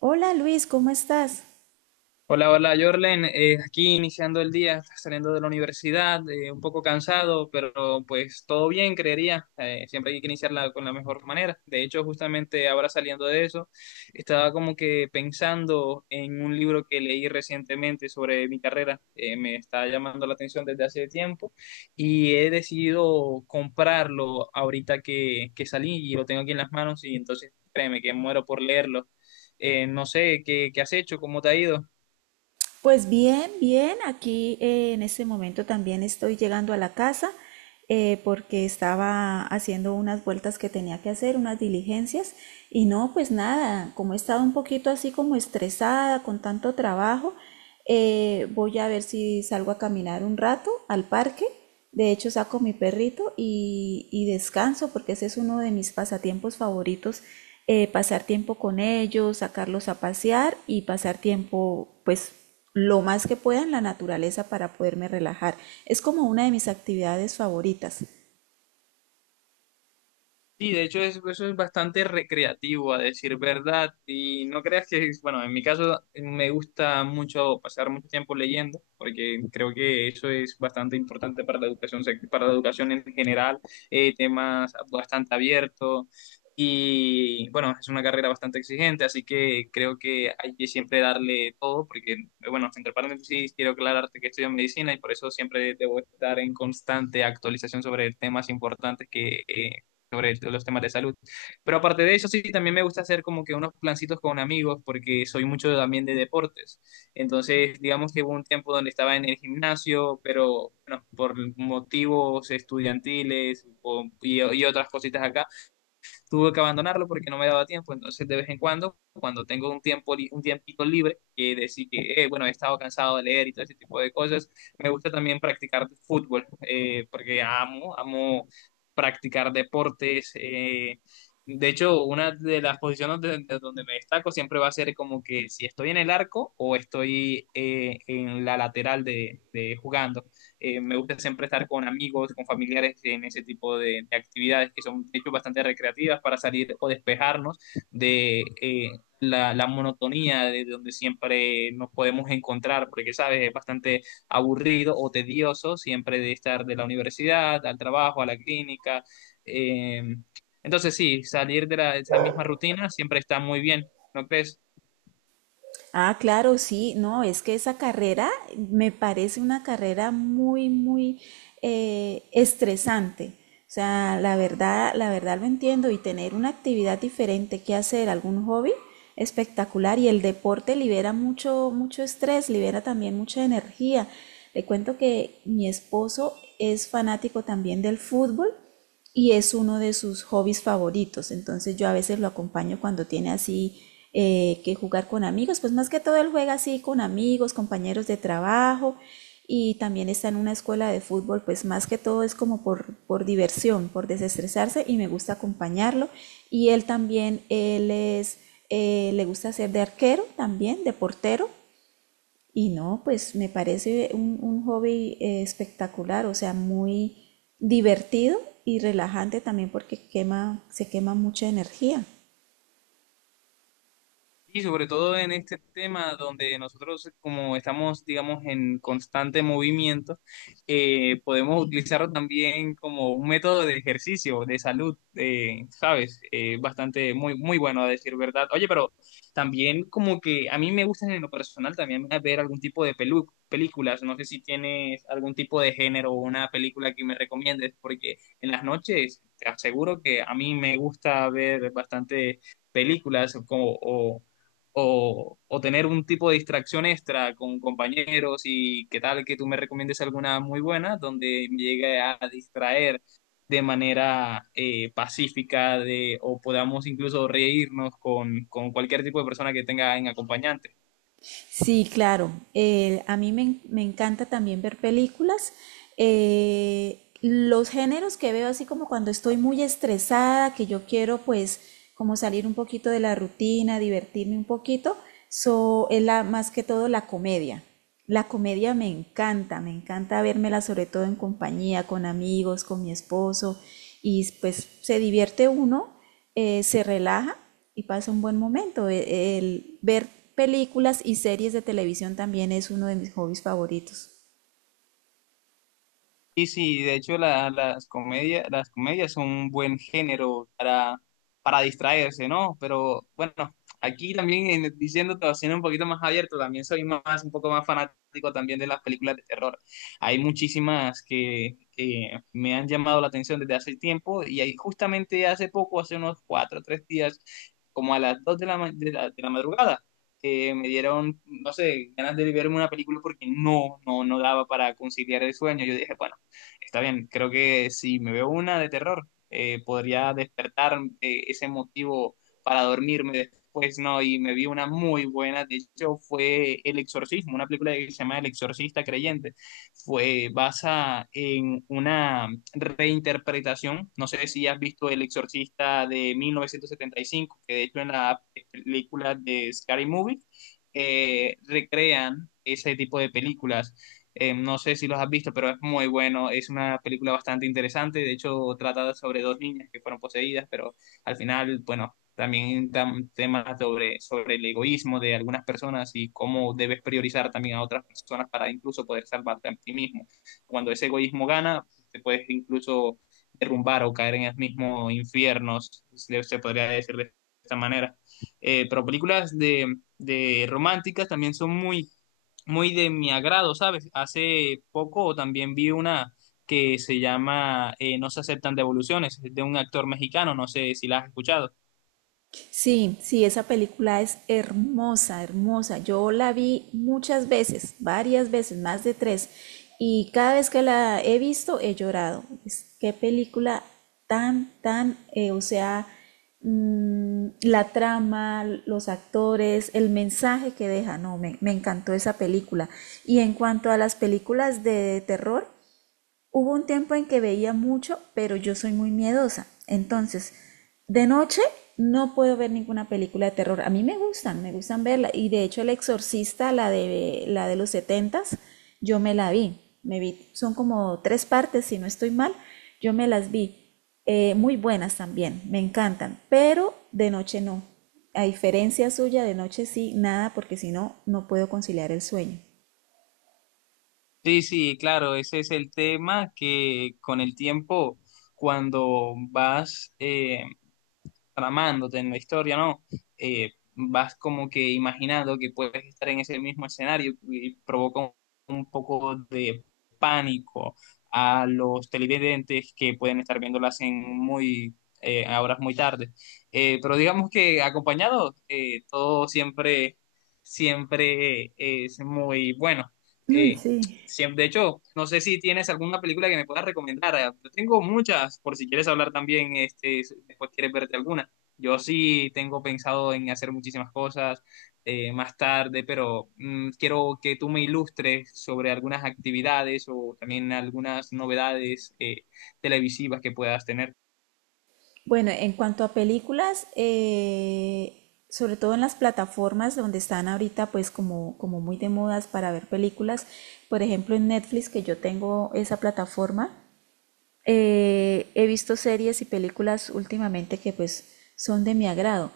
Hola Luis, ¿cómo estás? Hola, hola, Jorlen. Aquí iniciando el día, saliendo de la universidad, un poco cansado, pero pues todo bien, creería. Siempre hay que iniciarla con la mejor manera. De hecho, justamente ahora saliendo de eso, estaba como que pensando en un libro que leí recientemente sobre mi carrera. Me está llamando la atención desde hace tiempo y he decidido comprarlo ahorita que salí y lo tengo aquí en las manos y entonces créeme que muero por leerlo. No sé, ¿qué has hecho? ¿Cómo te ha ido? Pues bien, bien, aquí en este momento también estoy llegando a la casa porque estaba haciendo unas vueltas que tenía que hacer, unas diligencias. Y no, pues nada, como he estado un poquito así como estresada con tanto trabajo, voy a ver si salgo a caminar un rato al parque. De hecho, saco mi perrito y descanso porque ese es uno de mis pasatiempos favoritos. Pasar tiempo con ellos, sacarlos a pasear y pasar tiempo pues lo más que pueda en la naturaleza para poderme relajar. Es como una de mis actividades favoritas. Sí, de hecho eso es bastante recreativo, a decir verdad. Y no creas que, bueno, en mi caso me gusta mucho pasar mucho tiempo leyendo, porque creo que eso es bastante importante para la educación, sec para la educación en general, temas bastante abiertos. Y bueno, es una carrera bastante exigente, así que creo que hay que siempre darle todo, porque, bueno, entre paréntesis, quiero aclararte que estudio medicina y por eso siempre debo estar en constante actualización sobre temas importantes que sobre los temas de salud. Pero aparte de eso, sí, también me gusta hacer como que unos plancitos con amigos porque soy mucho también de deportes. Entonces, digamos que hubo un tiempo donde estaba en el gimnasio, pero bueno, por motivos estudiantiles y otras cositas acá tuve que abandonarlo porque no me daba tiempo. Entonces, de vez en cuando, cuando tengo un tiempo, un tiempito libre, que decir que, bueno, he estado cansado de leer y todo ese tipo de cosas, me gusta también practicar fútbol, porque amo, amo practicar deportes. De hecho, una de las posiciones donde, de donde me destaco siempre va a ser como que si estoy en el arco o estoy en la lateral de jugando. Me gusta siempre estar con amigos, con familiares en ese tipo de actividades que son, de hecho, bastante recreativas para salir o despejarnos de la monotonía de donde siempre nos podemos encontrar, porque, sabes, es bastante aburrido o tedioso siempre de estar de la universidad al trabajo, a la clínica. Eh, entonces, sí, salir de, la, de esa misma rutina siempre está muy bien, ¿no crees? Ah, claro, sí, no, es que esa carrera me parece una carrera muy, muy estresante. O sea, la verdad lo entiendo, y tener una actividad diferente que hacer, algún hobby espectacular. Y el deporte libera mucho, mucho estrés, libera también mucha energía. Le cuento que mi esposo es fanático también del fútbol y es uno de sus hobbies favoritos. Entonces yo a veces lo acompaño cuando tiene así que jugar con amigos. Pues más que todo él juega así con amigos, compañeros de trabajo, y también está en una escuela de fútbol. Pues más que todo es como por diversión, por desestresarse, y me gusta acompañarlo. Y él también, le gusta ser de arquero también, de portero. Y no, pues me parece un hobby espectacular, o sea, muy divertido y relajante también, porque quema, se quema mucha energía. Y sobre todo en este tema donde nosotros, como estamos, digamos, en constante movimiento, podemos utilizarlo también como un método de ejercicio, de salud, ¿sabes? Bastante, muy, muy bueno a decir verdad. Oye, pero también como que a mí me gustan en lo personal también ver algún tipo de películas. No sé si tienes algún tipo de género o una película que me recomiendes, porque en las noches te aseguro que a mí me gusta ver bastante películas como, o o tener un tipo de distracción extra con compañeros y qué tal que tú me recomiendes alguna muy buena donde me llegue a distraer de manera pacífica de, o podamos incluso reírnos con cualquier tipo de persona que tenga en acompañante. Sí, claro, a mí me encanta también ver películas. Los géneros que veo así como cuando estoy muy estresada, que yo quiero pues como salir un poquito de la rutina, divertirme un poquito, so, es la, más que todo la comedia. La comedia me encanta vérmela sobre todo en compañía, con amigos, con mi esposo, y pues se divierte uno, se relaja y pasa un buen momento. El ver películas y series de televisión también es uno de mis hobbies favoritos. Y sí, de hecho las comedias son un buen género para distraerse, ¿no? Pero bueno, aquí también diciéndote, o siendo un poquito más abierto, también soy más, un poco más fanático también de las películas de terror. Hay muchísimas que me han llamado la atención desde hace tiempo y ahí justamente hace poco, hace unos cuatro o tres días, como a las dos de la, de la, de la madrugada. Me dieron, no sé, ganas de verme una película porque no, no, no daba para conciliar el sueño. Yo dije, bueno, está bien, creo que si me veo una de terror, podría despertar ese motivo para dormirme después, ¿no? Y me vi una muy buena, de hecho fue El Exorcismo, una película que se llama El Exorcista Creyente. Fue basada en una reinterpretación, no sé si has visto El Exorcista de 1975, que de hecho en la película de Scary Movie recrean ese tipo de películas no sé si los has visto, pero es muy bueno. Es una película bastante interesante. De hecho, trata sobre dos niñas que fueron poseídas, pero al final, bueno, también dan temas sobre, sobre el egoísmo de algunas personas y cómo debes priorizar también a otras personas para incluso poder salvarte a ti mismo. Cuando ese egoísmo gana, te puedes incluso derrumbar o caer en el mismo infierno, se podría decir de esta manera. Pero películas de románticas también son muy muy de mi agrado, ¿sabes? Hace poco también vi una que se llama No se aceptan devoluciones, es de un actor mexicano, no sé si la has escuchado. Sí, sí, esa película es hermosa, hermosa. Yo la vi muchas veces, varias veces, más de tres, y cada vez que la he visto he llorado. Es- qué película tan, tan, o sea, mm, la trama, los actores, el mensaje que deja, no, me encantó esa película. Y en cuanto a las películas de terror, hubo un tiempo en que veía mucho, pero yo soy muy miedosa. Entonces, de noche no puedo ver ninguna película de terror. A mí me gustan verla. Y de hecho, El Exorcista, la de los setentas, yo me la vi. Me vi, son como tres partes, si no estoy mal, yo me las vi. Muy buenas también, me encantan, pero de noche no. A diferencia suya, de noche sí, nada, porque si no, no puedo conciliar el sueño. Sí, sí, claro, ese es el tema que con el tiempo, cuando vas tramándote en la historia, ¿no? Vas como que imaginando que puedes estar en ese mismo escenario y provoca un poco de pánico a los televidentes que pueden estar viéndolas en muy a horas muy tarde. Pero digamos que acompañado, todo siempre, siempre es muy bueno. Uy, Eh, sí. Siempre, de hecho, no sé si tienes alguna película que me puedas recomendar. Yo tengo muchas, por si quieres hablar también, este, después quieres verte alguna. Yo sí tengo pensado en hacer muchísimas cosas más tarde, pero quiero que tú me ilustres sobre algunas actividades o también algunas novedades televisivas que puedas tener. Bueno, en cuanto a películas, sobre todo en las plataformas donde están ahorita pues como, como muy de modas para ver películas, por ejemplo en Netflix, que yo tengo esa plataforma, he visto series y películas últimamente que pues son de mi agrado.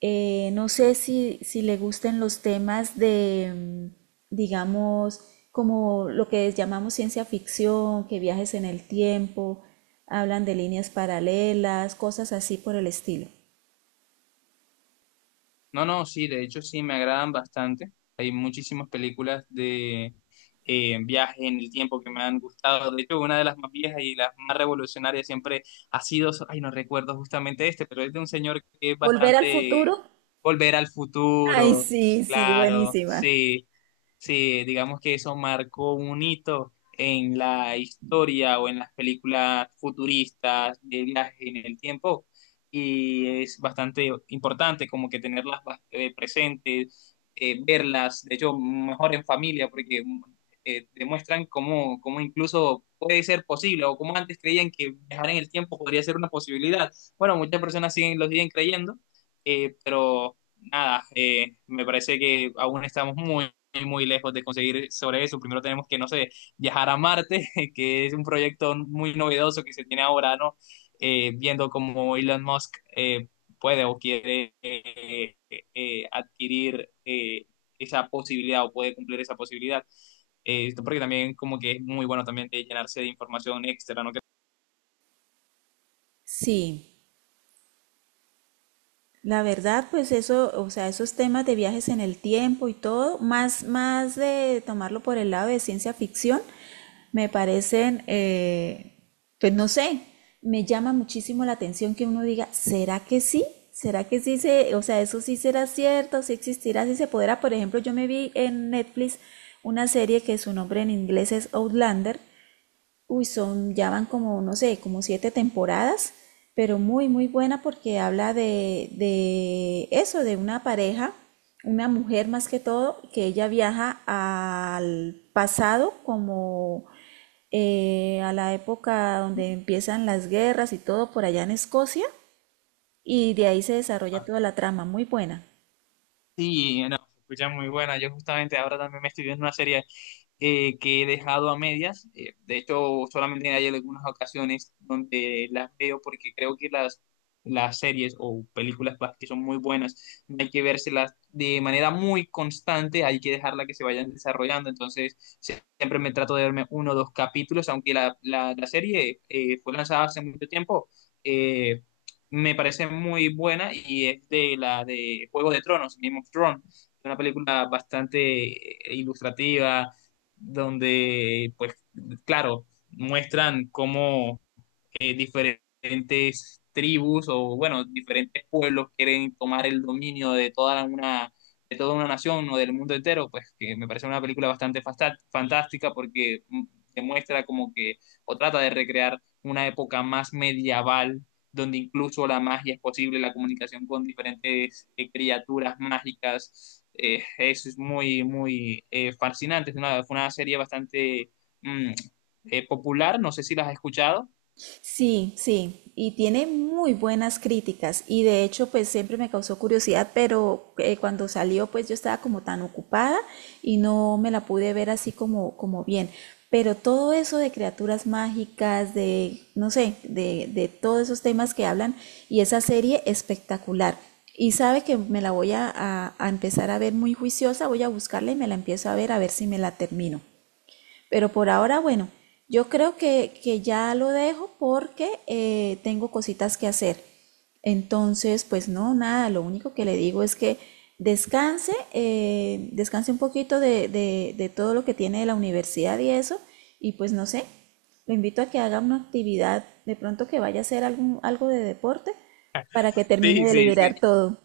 No sé si le gusten los temas de, mm, digamos, como lo que llamamos ciencia ficción, que viajes en el tiempo, hablan de líneas paralelas, cosas así por el estilo. No, no, sí, de hecho sí me agradan bastante. Hay muchísimas películas de viaje en el tiempo que me han gustado. De hecho, una de las más viejas y las más revolucionarias siempre ha sido, so, ay, no recuerdo justamente este, pero es de un señor que es ¿Volver al bastante futuro? volver al Ay, futuro. sí, sí, Claro, buenísima. sí, sí, digamos que eso marcó un hito en la historia o en las películas futuristas de viaje en el tiempo y es bastante importante como que tenerlas presentes, verlas, de hecho, mejor en familia, porque demuestran cómo, cómo incluso puede ser posible o como antes creían que viajar en el tiempo podría ser una posibilidad. Bueno, muchas personas siguen, lo siguen creyendo, pero nada, me parece que aún estamos muy muy lejos de conseguir sobre eso. Primero tenemos que, no sé, viajar a Marte, que es un proyecto muy novedoso que se tiene ahora, ¿no? Viendo cómo Elon Musk puede o quiere adquirir esa posibilidad o puede cumplir esa posibilidad. Porque también como que es muy bueno también de llenarse de información extra, ¿no? Sí, la verdad, pues eso, o sea, esos temas de viajes en el tiempo y todo, más, más de tomarlo por el lado de ciencia ficción, me parecen, pues no sé, me llama muchísimo la atención que uno diga, ¿será que sí? ¿Será que sí se, o sea, eso sí será cierto, sí existirá, sí se podrá? Por ejemplo, yo me vi en Netflix una serie que su nombre en inglés es Outlander. Uy, son, ya van como, no sé, como siete temporadas, pero muy, muy buena porque habla de eso, de una pareja, una mujer más que todo, que ella viaja al pasado como a la época donde empiezan las guerras y todo por allá en Escocia, y de ahí se desarrolla toda la trama, muy buena. Sí, no, se escucha muy buena. Yo justamente ahora también me estoy viendo una serie que he dejado a medias. De hecho, solamente hay algunas ocasiones donde las veo porque creo que las series o películas pues, que son muy buenas, no hay que vérselas de manera muy constante, hay que dejarla que se vayan desarrollando. Entonces, siempre me trato de verme uno o dos capítulos, aunque la serie fue lanzada hace mucho tiempo. eh, Me parece muy buena y es de la de Juego de Tronos, Game of Thrones, es una película bastante ilustrativa donde, pues, claro, muestran cómo diferentes tribus o, bueno, diferentes pueblos quieren tomar el dominio de toda una nación o del mundo entero, pues que me parece una película bastante fantástica porque demuestra como que, o trata de recrear una época más medieval, donde incluso la magia es posible, la comunicación con diferentes criaturas mágicas. Eso es muy, muy fascinante. Es una, fue una serie bastante mm, popular, no sé si la has escuchado. Sí, sí, y tiene muy buenas críticas, y de hecho pues siempre me causó curiosidad, pero cuando salió pues yo estaba como tan ocupada y no me la pude ver así como, como bien. Pero todo eso de criaturas mágicas, de, no sé, de todos esos temas que hablan, y esa serie espectacular. Y sabe que me la voy a, a empezar a ver muy juiciosa, voy a buscarla y me la empiezo a ver si me la termino. Pero por ahora, bueno, yo creo que ya lo dejo porque tengo cositas que hacer. Entonces, pues no, nada, lo único que le digo es que descanse, descanse un poquito de todo lo que tiene de la universidad y eso, y pues no sé, lo invito a que haga una actividad, de pronto que vaya a hacer algún, algo de deporte para que termine Sí, de sí, sí, liberar todo.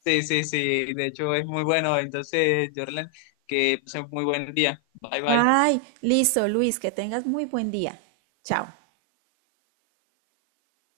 sí, sí, sí, de hecho es muy bueno. Entonces, Jordan, que pasen muy buen día. Bye, bye. Ay, listo, Luis, que tengas muy buen día. Chao.